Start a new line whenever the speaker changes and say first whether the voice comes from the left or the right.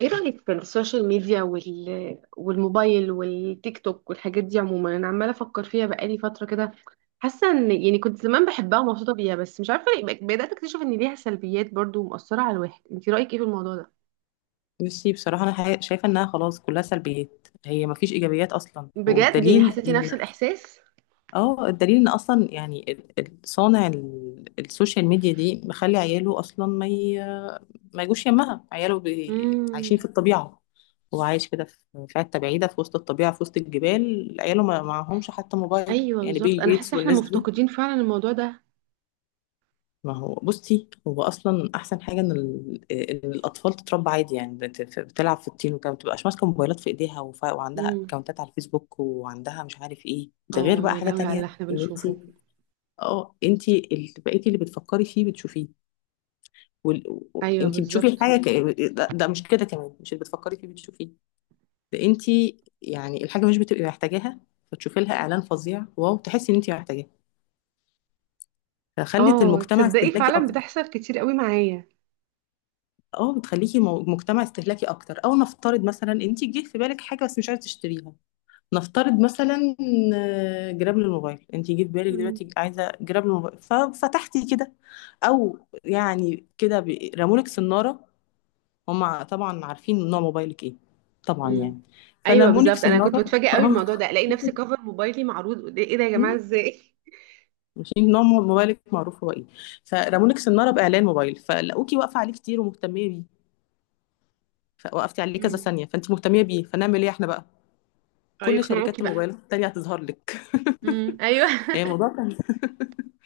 right: ايه رأيك في السوشيال ميديا والموبايل والتيك توك والحاجات دي عموما، انا عمالة افكر فيها بقالي فترة كده. حاسة ان يعني كنت زمان بحبها ومبسوطة بيها، بس مش عارفة ليه بدأت اكتشف ان ليها سلبيات برضو ومؤثرة على الواحد. انت رأيك ايه في الموضوع ده؟
left: بصي، بصراحة أنا شايفة إنها خلاص كلها سلبيات. هي مفيش إيجابيات أصلا،
right: بجد يعني
left: والدليل
right: حسيتي نفس
left: إن-
right: الاحساس؟
left: اه الدليل إن أصلا يعني صانع السوشيال ميديا دي مخلي عياله أصلا ما يجوش يمها. عياله عايشين في
right: امم.
left: الطبيعة. هو عايش كده في حتة بعيدة، في وسط الطبيعة، في وسط الجبال. عياله ما معهمش حتى موبايل،
right: ايوه
left: يعني
right: بالظبط،
left: بيل
right: انا
left: جيتس
right: حاسة احنا
left: والناس دي.
right: مفتقدين فعلا الموضوع ده.
left: ما هو بصي، هو اصلا احسن حاجه ان إن الاطفال تتربى عادي، يعني بتلعب في الطين وكده، ما بتبقاش ماسكه موبايلات في ايديها وعندها
right: امم.
left: اكونتات على الفيسبوك، وعندها مش عارف ايه. ده غير
right: اه
left: بقى
right: يا
left: حاجه
right: لهوي على اللي
left: تانية،
right: احنا
left: ان انت.
right: بنشوفه.
left: اه، انت اللي بقيتي اللي بتفكري فيه بتشوفيه. وال...
right: ايوه
left: انت بتشوفي
right: بالظبط.
left: الحاجه ده مش كده؟ كمان مش اللي بتفكري فيه بتشوفيه؟ ده انت يعني الحاجه مش بتبقي محتاجاها، فتشوفي لها اعلان فظيع، واو، تحسي ان انت محتاجاها. فخلت
right: اه
left: المجتمع
right: تصدقي
left: استهلاكي.
right: فعلا بتحصل كتير قوي معايا.
left: اه، بتخليكي مجتمع استهلاكي اكتر. او نفترض مثلا، انت جه في بالك حاجه بس مش عايزه تشتريها. نفترض مثلا، جراب للموبايل. انت جه في بالك دلوقتي عايزه جراب للموبايل، ففتحتي كده. او يعني كده، رمولك سناره. هم طبعا عارفين نوع موبايلك ايه، طبعا
right: مم.
left: يعني.
right: ايوه
left: فرمولك
right: بالظبط، انا كنت
left: سناره.
right: بتفاجئ قوي
left: اه.
right: الموضوع ده. الاقي نفسي كفر موبايلي معروض ايه ده يا جماعه،
left: مم.
right: ازاي؟
left: عارفين نوع موبايلك معروف هو ايه. فرمولك سناره باعلان موبايل، فلقوكي واقفه عليه كتير ومهتميه بيه. فوقفتي عليه كذا
right: مم.
left: ثانيه، فانت مهتميه بيه، فنعمل ايه احنا بقى؟
right: اه
left: كل شركات
right: يقنعوكي بقى.
left: الموبايلات التانية هتظهر لك.
right: ايوه
left: يعني الموضوع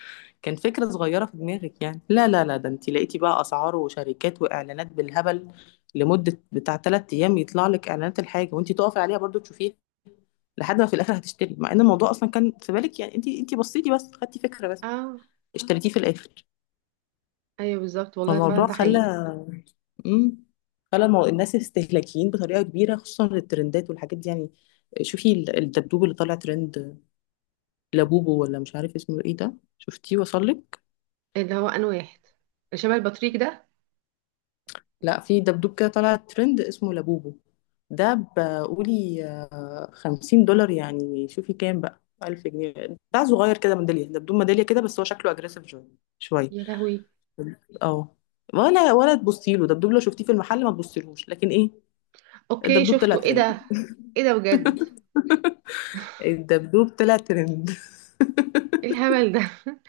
left: كان فكرة صغيرة في دماغك يعني. لا لا لا، ده انت لقيتي بقى اسعار وشركات واعلانات بالهبل، لمدة بتاع 3 ايام يطلع لك اعلانات الحاجة، وانت تقفي عليها برضو تشوفيها، لحد ما في الاخر هتشتري. مع ان الموضوع اصلا كان في بالك، يعني انت بصيتي بس، خدتي فكرة بس.
right: اه.
left: اشتريتيه في الاخر.
right: ايوه بالظبط والله فعلا
left: فالموضوع
right: ده
left: خلى.
right: حقيقي.
left: امم خلى الناس استهلاكيين بطريقة كبيرة، خصوصا الترندات والحاجات دي يعني. شوفي الدبدوب اللي طالع ترند، لابوبو ولا مش عارف اسمه ايه ده. شفتيه؟ وصل لك؟
right: اللي هو انا واحد اللي شبه البطريق ده؟
left: لا، في دبدوب كده طلع ترند اسمه لابوبو. ده بقولي 50 دولار، يعني شوفي كام بقى. 1000 جنيه. بتاع صغير كده، ميدالية دبدوب، ميدالية كده، بس هو شكله أجريسيف شوية. شوية.
right: يا لهوي.
left: اه. ولا تبصي له، دبدوب لو شفتيه في المحل ما تبصيلهوش. لكن ايه،
right: اوكي
left: الدبدوب طلع
right: شفته، ايه
left: ترند.
right: ده؟ ايه ده بجد؟
left: الدبدوب طلع ترند.
right: ايه الهبل ده؟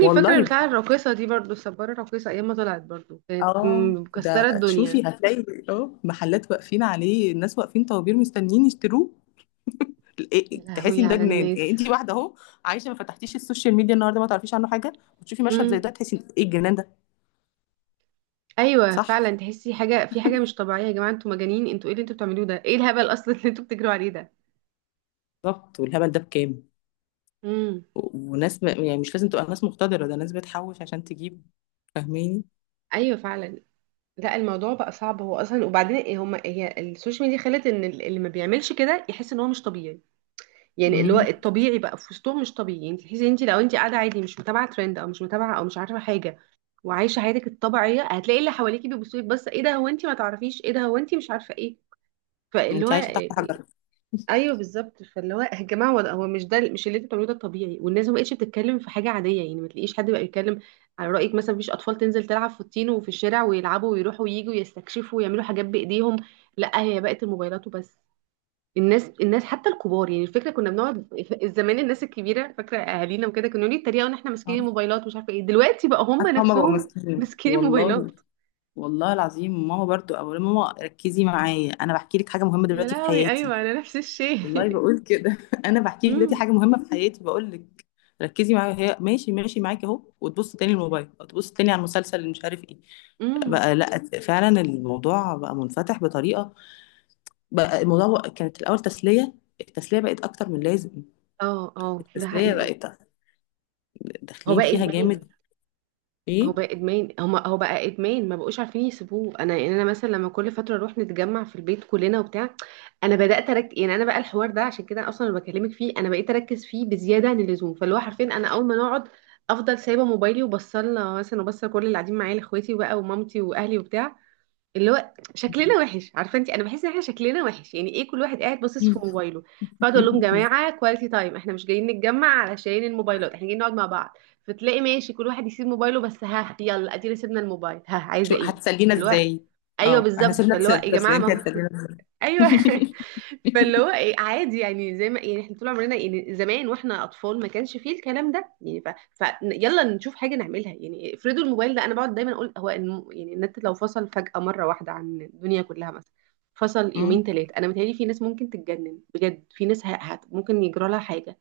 right: فاكره
left: والله
right: بتاع الراقصه دي برضو، السباره الراقصه، ايام ما طلعت برضو كانت
left: اه ده
right: مكسره
left: شوفي،
right: الدنيا.
left: هتلاقي محلات واقفين عليه، الناس واقفين طوابير مستنيين يشتروه.
right: يا
left: تحسي
right: لهوي
left: ان ده
right: على
left: جنان. يعني
right: الناس.
left: انت واحده اهو عايشه، ما فتحتيش السوشيال ميديا النهارده ما تعرفيش عنه حاجه، وتشوفي مشهد زي
right: مم.
left: ده، تحسي إن ايه الجنان ده.
right: ايوه
left: صح،
right: فعلا، تحسي حاجه في حاجه مش طبيعيه. يا جماعه انتوا مجانين، انتوا ايه اللي انتوا بتعملوه ده، ايه الهبل اصلا اللي انتوا بتجروا عليه ده؟
left: بالظبط. والهبل ده بكام.
right: امم.
left: وناس، يعني مش لازم تبقى ناس مقتدره، ده ناس بتحوش عشان تجيب. فاهماني؟
right: ايوه فعلا. لا الموضوع بقى صعب هو اصلا. وبعدين إيه هما، هي السوشيال ميديا خلت ان اللي ما بيعملش كده يحس ان هو مش طبيعي. يعني اللي هو
left: امم
right: الطبيعي بقى في وسطهم مش طبيعي. انت تحسي، انت لو انت قاعده عادي، مش متابعه ترند او مش متابعه او مش عارفه حاجه وعايشه حياتك الطبيعيه، هتلاقي اللي حواليكي بيبصوا لك، بس ايه ده؟ هو انت ما تعرفيش ايه ده؟ هو انت مش عارفه ايه؟ فاللي هو
left: انت عايشه تحت حجر.
right: ايوه بالظبط. فاللي هو يا جماعه، هو هو مش ده، مش اللي انتوا بتعملوه ده الطبيعي. والناس ما بقتش بتتكلم في حاجه عاديه، يعني ما تلاقيش حد بقى يتكلم على رايك. مثلا مفيش اطفال تنزل تلعب في الطين وفي الشارع ويلعبوا ويروحوا وييجوا ويستكشفوا ويعملوا حاجات بايديهم. لا، هي بقت الموبايلات وبس. الناس، الناس حتى الكبار، يعني الفكره كنا بنقعد زمان، الناس الكبيره، فاكره اهالينا وكده كانوا يقولوا يتريقوا ان احنا ماسكين
left: آه.
right: الموبايلات ومش عارفه ايه، دلوقتي بقى هم
left: حتى هما بقوا
right: نفسهم
left: ماسكين
right: ماسكين
left: والله.
right: الموبايلات.
left: والله العظيم، ماما برضو، او ماما ركزي معايا، انا بحكي لك حاجه مهمه
right: يا
left: دلوقتي في
right: لهوي
left: حياتي.
right: ايوه، انا نفس الشيء.
left: والله بقول كده. انا بحكي لك دلوقتي
right: امم.
left: حاجه مهمه في حياتي، بقول لك ركزي معايا. هي ماشي، ماشي معاكي اهو، وتبص تاني الموبايل، وتبص تاني على المسلسل اللي مش عارف ايه.
right: امم.
left: بقى لا، فعلا الموضوع بقى منفتح بطريقه. بقى الموضوع كانت الاول تسليه. التسليه بقت اكتر من لازم.
right: اه. اه ده
left: التسليه
right: حقيقي.
left: بقت
right: هو
left: داخلين
right: بقى
left: فيها
right: ادمان.
left: جامد.
right: هو
left: ايه؟
right: بقى ادمان هو هو بقى ادمان ما بقوش عارفين يسيبوه. يعني انا مثلا لما كل فتره نروح نتجمع في البيت كلنا وبتاع، انا بدات اركز. يعني انا بقى الحوار ده عشان كده اصلا اللي بكلمك فيه، انا بقيت اركز فيه بزياده عن اللزوم. فاللي هو حرفيا انا اول ما نقعد افضل سايبه موبايلي وبصلنا مثلا، وبصل كل اللي قاعدين معايا، لاخواتي بقى ومامتي واهلي وبتاع. اللي هو شكلنا وحش، عارفه انت، انا بحس ان احنا شكلنا وحش. يعني ايه كل واحد قاعد باصص في موبايله؟ فاقعد اقول لهم جماعه كواليتي تايم، احنا مش جايين نتجمع علشان الموبايلات، احنا جايين نقعد مع بعض. فتلاقي ماشي كل واحد يسيب موبايله، بس ها يلا ادينا سيبنا الموبايل، ها عايزه
left: شو
right: ايه؟
left: هتسلينا
right: فاللي هو
left: ازاي؟
right: ايوه
left: اه، احنا
right: بالظبط.
left: سيبنا
right: فاللي هو يا
left: التسليه،
right: جماعه
left: انت
right: ما
left: هتسلينا ازاي؟
right: ايوه فاللي هو ايه عادي، يعني زي ما يعني احنا طول عمرنا، يعني زمان واحنا اطفال ما كانش فيه الكلام ده يعني ف يلا نشوف حاجه نعملها. يعني افرضوا الموبايل ده، انا بقعد دايما اقول هو يعني النت لو فصل فجاه مره واحده عن الدنيا كلها مثلا، فصل
left: أمم.
right: يومين ثلاثه، انا متهيألي في ناس ممكن تتجنن بجد. في ناس ممكن يجرى لها حاجه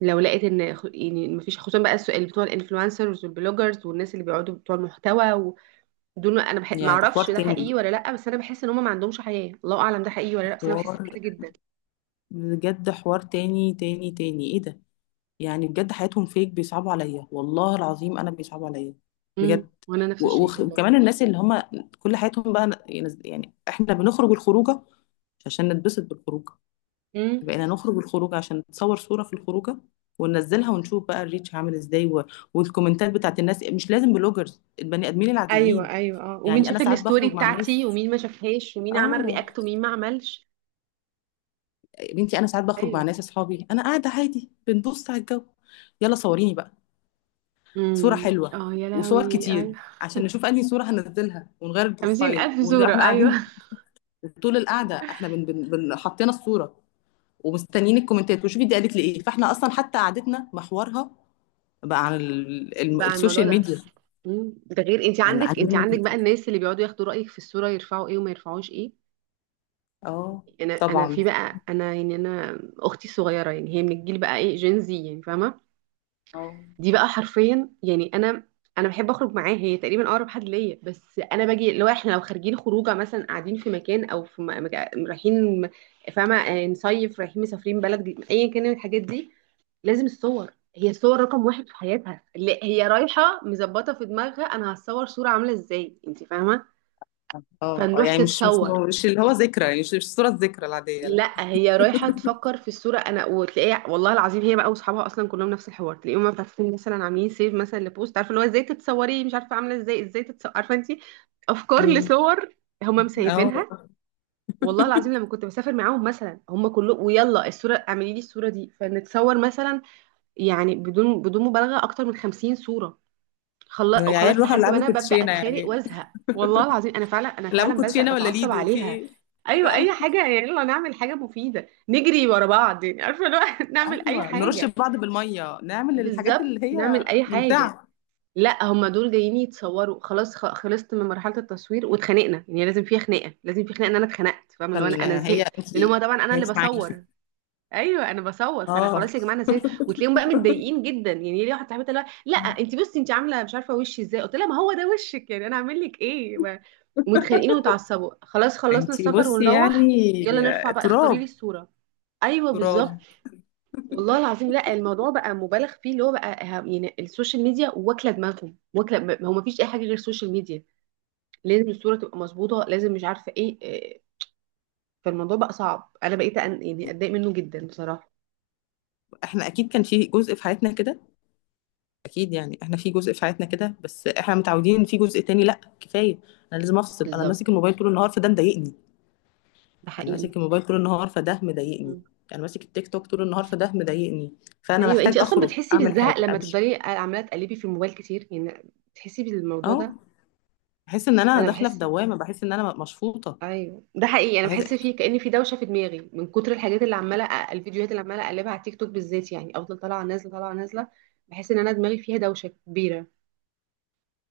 right: لو لقيت ان يعني مفيش، خصوصا بقى السؤال بتوع الانفلونسرز والبلوجرز والناس اللي بيقعدوا بتوع المحتوى دول. ما انا ما
left: يا ده حوار
right: اعرفش ده
left: تاني.
right: حقيقي ولا لا، بس انا بحس ان هم ما عندهمش حياة. الله اعلم ده حقيقي ولا لا، بس انا بحس
left: حوار
right: كده جدا.
left: بجد. حوار تاني تاني تاني. ايه ده؟ يعني بجد حياتهم فيك بيصعبوا عليا، والله العظيم انا بيصعبوا عليا
right: امم،
left: بجد.
right: وانا نفس الشيء والله.
left: وكمان الناس اللي هم كل حياتهم بقى يعني احنا بنخرج الخروجه مش عشان نتبسط بالخروجه.
right: امم.
left: بقينا نخرج الخروجه عشان نتصور صوره في الخروجه، وننزلها ونشوف بقى الريتش عامل ازاي، والكومنتات بتاعت الناس، مش لازم بلوجرز، البني ادمين العاديين.
right: ايوه، ايوه، اه. ومين
left: يعني انا
right: شاف
left: ساعات
right: الستوري
left: بخرج مع ناس.
right: بتاعتي ومين ما شافهاش، ومين عمل
left: اه
right: رياكت ومين ما عملش.
left: يا بنتي، انا ساعات بخرج مع
right: ايوه.
left: ناس اصحابي، انا قاعده عادي بنبص على الجو. يلا صوريني بقى. صورة حلوة،
right: اه يا
left: وصور
right: لهوي
left: كتير،
right: ايوه.
left: عشان نشوف انهي صورة هننزلها ونغير
right: 50
left: البروفايل
right: الف صورة
left: واحنا
right: ايوه
left: قاعدين. طول القعدة احنا بن بن بن حطينا الصورة، ومستنيين الكومنتات وشوفي دي قالت لي ايه. فاحنا اصلا حتى قعدتنا محورها بقى عن
right: بقى على الموضوع
left: السوشيال
right: ده.
left: ميديا.
right: امم. ده غير انت
left: عن.
right: عندك انت عندك بقى الناس اللي بيقعدوا ياخدوا رأيك في الصورة يرفعوا ايه وما يرفعوش ايه.
left: اه.
right: انا في
left: طبعا.
right: بقى، انا يعني انا اختي الصغيرة، يعني هي من الجيل بقى ايه، جينزي يعني، فاهمة؟
left: اه.
right: دي بقى حرفيا يعني انا، انا بحب اخرج معاه، هي تقريبا اقرب حد ليا. بس انا باجي لو احنا لو خارجين خروجه مثلا، قاعدين في مكان او في رايحين م- فاهمه، نصيف، رايحين مسافرين بلد جديد، ايا كان من الحاجات دي، لازم الصور. هي الصور رقم واحد في حياتها، اللي هي رايحه مظبطه في دماغها انا هتصور صوره عامله ازاي، انت فاهمه؟
left: اه
right: فنروح
left: يعني مش مش
right: تتصور.
left: مش اللي هو ذكرى، يعني مش الصورة الذكرى العادية، لا.
right: لا هي رايحه تفكر في الصوره، انا وتلاقيها، والله العظيم، هي بقى واصحابها اصلا كلهم نفس الحوار. تلاقيهم بقى فاتحين مثلا عاملين سيف مثلا لبوست، عارفه اللي هو ازاي تتصوري، مش عارفه عامله ازاي، ازاي تتصوري، عارفه انت، افكار
left: امم
right: لصور، هم مسيفينها.
left: اه،
right: والله العظيم لما كنت بسافر معاهم مثلا، هم كلهم ويلا الصوره، اعملي لي الصوره دي، فنتصور مثلا، يعني بدون مبالغه اكتر من 50 صوره.
left: يا
right: وخلاص
left: عيال روحوا
right: لحد ما
left: العبوا
right: انا ببدا
left: كوتشينة
right: اتخانق
left: يعني.
right: وازهق. والله العظيم انا فعلا، انا
left: العبوا
right: فعلا بزهق
left: كوتشينة ولا
right: بتعصب
left: ليدو، في
right: عليها.
left: ايه؟
right: ايوه
left: اه.
right: اي حاجه يعني، يلا نعمل حاجه مفيده، نجري ورا بعض يعني عارفه لو نعمل اي
left: أيوه، نرُش
right: حاجه.
left: بعض بالمَيّة، نعمل الحاجات
right: بالظبط
left: اللي هي
right: نعمل اي حاجه.
left: ممتعة،
right: لا هما دول جايين يتصوروا خلاص. خلصت من مرحله التصوير، واتخانقنا. يعني لازم فيها خناقه، لازم في خناقه، ان انا اتخنقت، فاهمه، اللي هو
left: عشان
right: انا، انا
left: هي
right: زهقت
left: أنتِ،
right: لان هما طبعا انا
left: هي
right: اللي
left: مش معاكِ.
right: بصور. ايوه انا بصور، فانا
left: آه،
right: خلاص يا جماعه انا نسيت. وتلاقيهم بقى متضايقين جدا، يعني ليه؟ واحده صاحبتي اللي هو لا انت بصي انت عامله مش عارفه وشي ازاي، قلت لها ما هو ده وشك يعني، انا اعمل لك ايه متخانقين ومتعصبوا. خلاص خلصنا
left: أنتِ
right: السفر
left: بُصّي يعني.
right: ونروح يلا نرفع بقى، اختاري لي
left: تراب،
right: الصوره. ايوه
left: تراب.
right: بالظبط. والله العظيم لا الموضوع بقى مبالغ فيه، اللي هو بقى يعني السوشيال ميديا واكله دماغهم، هو ما فيش اي حاجه غير السوشيال ميديا. لازم الصوره تبقى مظبوطه، لازم مش عارفه ايه. إيه. فالموضوع بقى صعب. انا بقيت يعني اتضايق منه جدا بصراحه.
left: إحنا أكيد كان في جزء في حياتنا كده. أكيد، يعني إحنا في جزء في حياتنا كده، بس إحنا متعودين إن في جزء تاني. لأ، كفاية، أنا لازم أفصل. أنا ماسك
right: بالظبط.
left: الموبايل طول النهار فده مضايقني.
right: ده
left: أنا
right: حقيقي.
left: ماسك الموبايل طول النهار فده مضايقني. أنا ماسك التيك توك طول النهار فده مضايقني. فأنا
right: ايوه انت
left: محتاج
right: اصلا
left: أخرج،
right: بتحسي
left: أعمل
right: بالزهق
left: حاجة،
right: لما
left: أمشي.
right: تفضلي عماله تقلبي في الموبايل كتير، يعني بتحسي بالموضوع
left: آه،
right: ده؟
left: باحس إن أنا
right: انا
left: داخلة في
right: بحس،
left: دوّامة، باحس إن أنا مشفوطة.
right: ايوه ده حقيقي انا
left: بحيث
right: بحس فيه. كأن في دوشه في دماغي من كتر الحاجات اللي عماله الفيديوهات اللي عماله اقلبها على تيك توك بالذات، يعني افضل طالعه نازله، طالعه نازله. بحس ان انا دماغي فيها دوشه كبيره.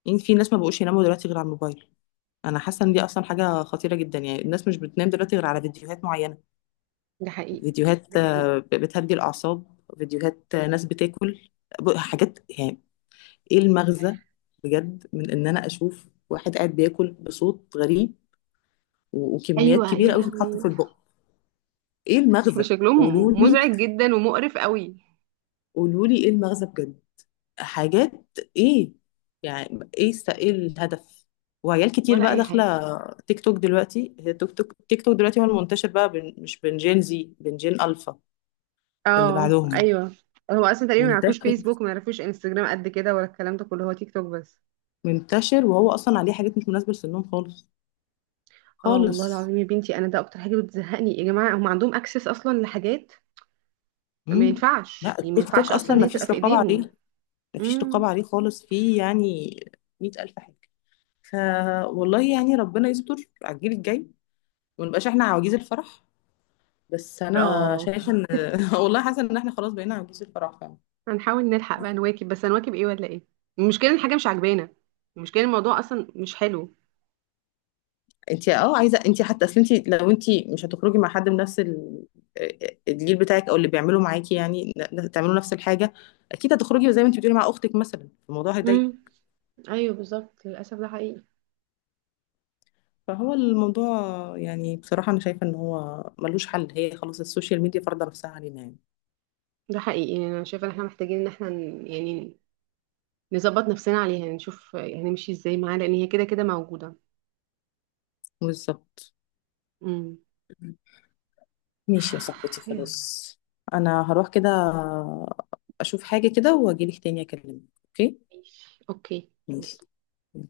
left: يعني في ناس ما بقوش يناموا دلوقتي غير على الموبايل. انا حاسه ان دي اصلا حاجه خطيره جدا. يعني الناس مش بتنام دلوقتي غير على فيديوهات معينه.
right: ده حقيقي.
left: فيديوهات
right: ده حقيقي.
left: بتهدي الاعصاب. فيديوهات ناس بتاكل حاجات يعني. ايه المغزى بجد من ان انا اشوف واحد قاعد بياكل بصوت غريب وكميات
right: ايوه يا
left: كبيره قوي تتحط في
right: لهوي
left: البق. ايه المغزى؟ قولوا
right: شكلهم
left: لي،
right: مزعج جدا ومقرف قوي.
left: قولوا لي ايه المغزى بجد. حاجات. ايه؟ يعني ايه، ايه الهدف. وعيال كتير
right: ولا
left: بقى
right: اي حاجه.
left: داخله تيك توك دلوقتي. هي تيك توك دلوقتي هو المنتشر بقى بين، مش بين جين زي، بين جين الفا اللي
right: اه
left: بعدهم.
right: ايوه. هو اصلا تقريبا ما يعرفوش
left: منتشر.
right: فيسبوك، ما يعرفوش انستجرام، قد كده ولا الكلام ده كله، هو تيك توك بس.
left: منتشر، وهو اصلا عليه حاجات مش مناسبه لسنهم خالص.
right: اه والله
left: خالص.
right: العظيم يا بنتي، انا ده اكتر حاجه بتزهقني. يا جماعه هم عندهم اكسس اصلا لحاجات ما
left: امم.
right: ينفعش،
left: لا،
right: يعني ما
left: التيك توك
right: ينفعش اصلا
left: اصلا
right: ان
left: ما
right: هي تبقى
left: فيش
right: في
left: رقابه
right: ايديهم.
left: عليه. ما فيش رقابه
right: امم.
left: عليه خالص، فيه يعني 100000 حاجه. ف والله يعني ربنا يستر على الجيل الجاي، ونبقاش احنا عواجيز الفرح. بس انا
right: اه.
left: شايفه ان والله حاسه ان احنا خلاص بقينا عجوز الفرح فعلا.
right: هنحاول نلحق بقى نواكب، بس هنواكب ايه ولا ايه؟ المشكله إن الحاجه مش عاجبانا، المشكله إن الموضوع اصلا مش حلو.
left: انت، عايزه انت، حتى اصل انت لو انت مش هتخرجي مع حد من نفس آه، الجيل بتاعك، او اللي بيعملوا معاكي يعني، تعملوا نفس الحاجه، اكيد هتخرجي زي ما انت بتقولي مع اختك مثلا، الموضوع هيضايق.
right: امم. ايوه بالظبط للاسف ده حقيقي.
left: فهو الموضوع، يعني بصراحه انا شايفه ان هو ملوش حل. هي خلاص السوشيال ميديا فرض نفسها علينا يعني.
right: ده حقيقي، يعني انا شايفه ان احنا محتاجين ان احنا يعني نظبط نفسنا عليها، نشوف يعني هنمشي ازاي معاها، لان هي كده كده موجوده.
left: بالظبط.
right: امم.
left: ماشي يا صاحبتي،
right: يلا.
left: خلاص. انا هروح كده اشوف حاجه كده واجيلك تاني اكلمك، اوكي؟
right: ماشي اوكي.
left: ماشي.
right: يلا.
left: و...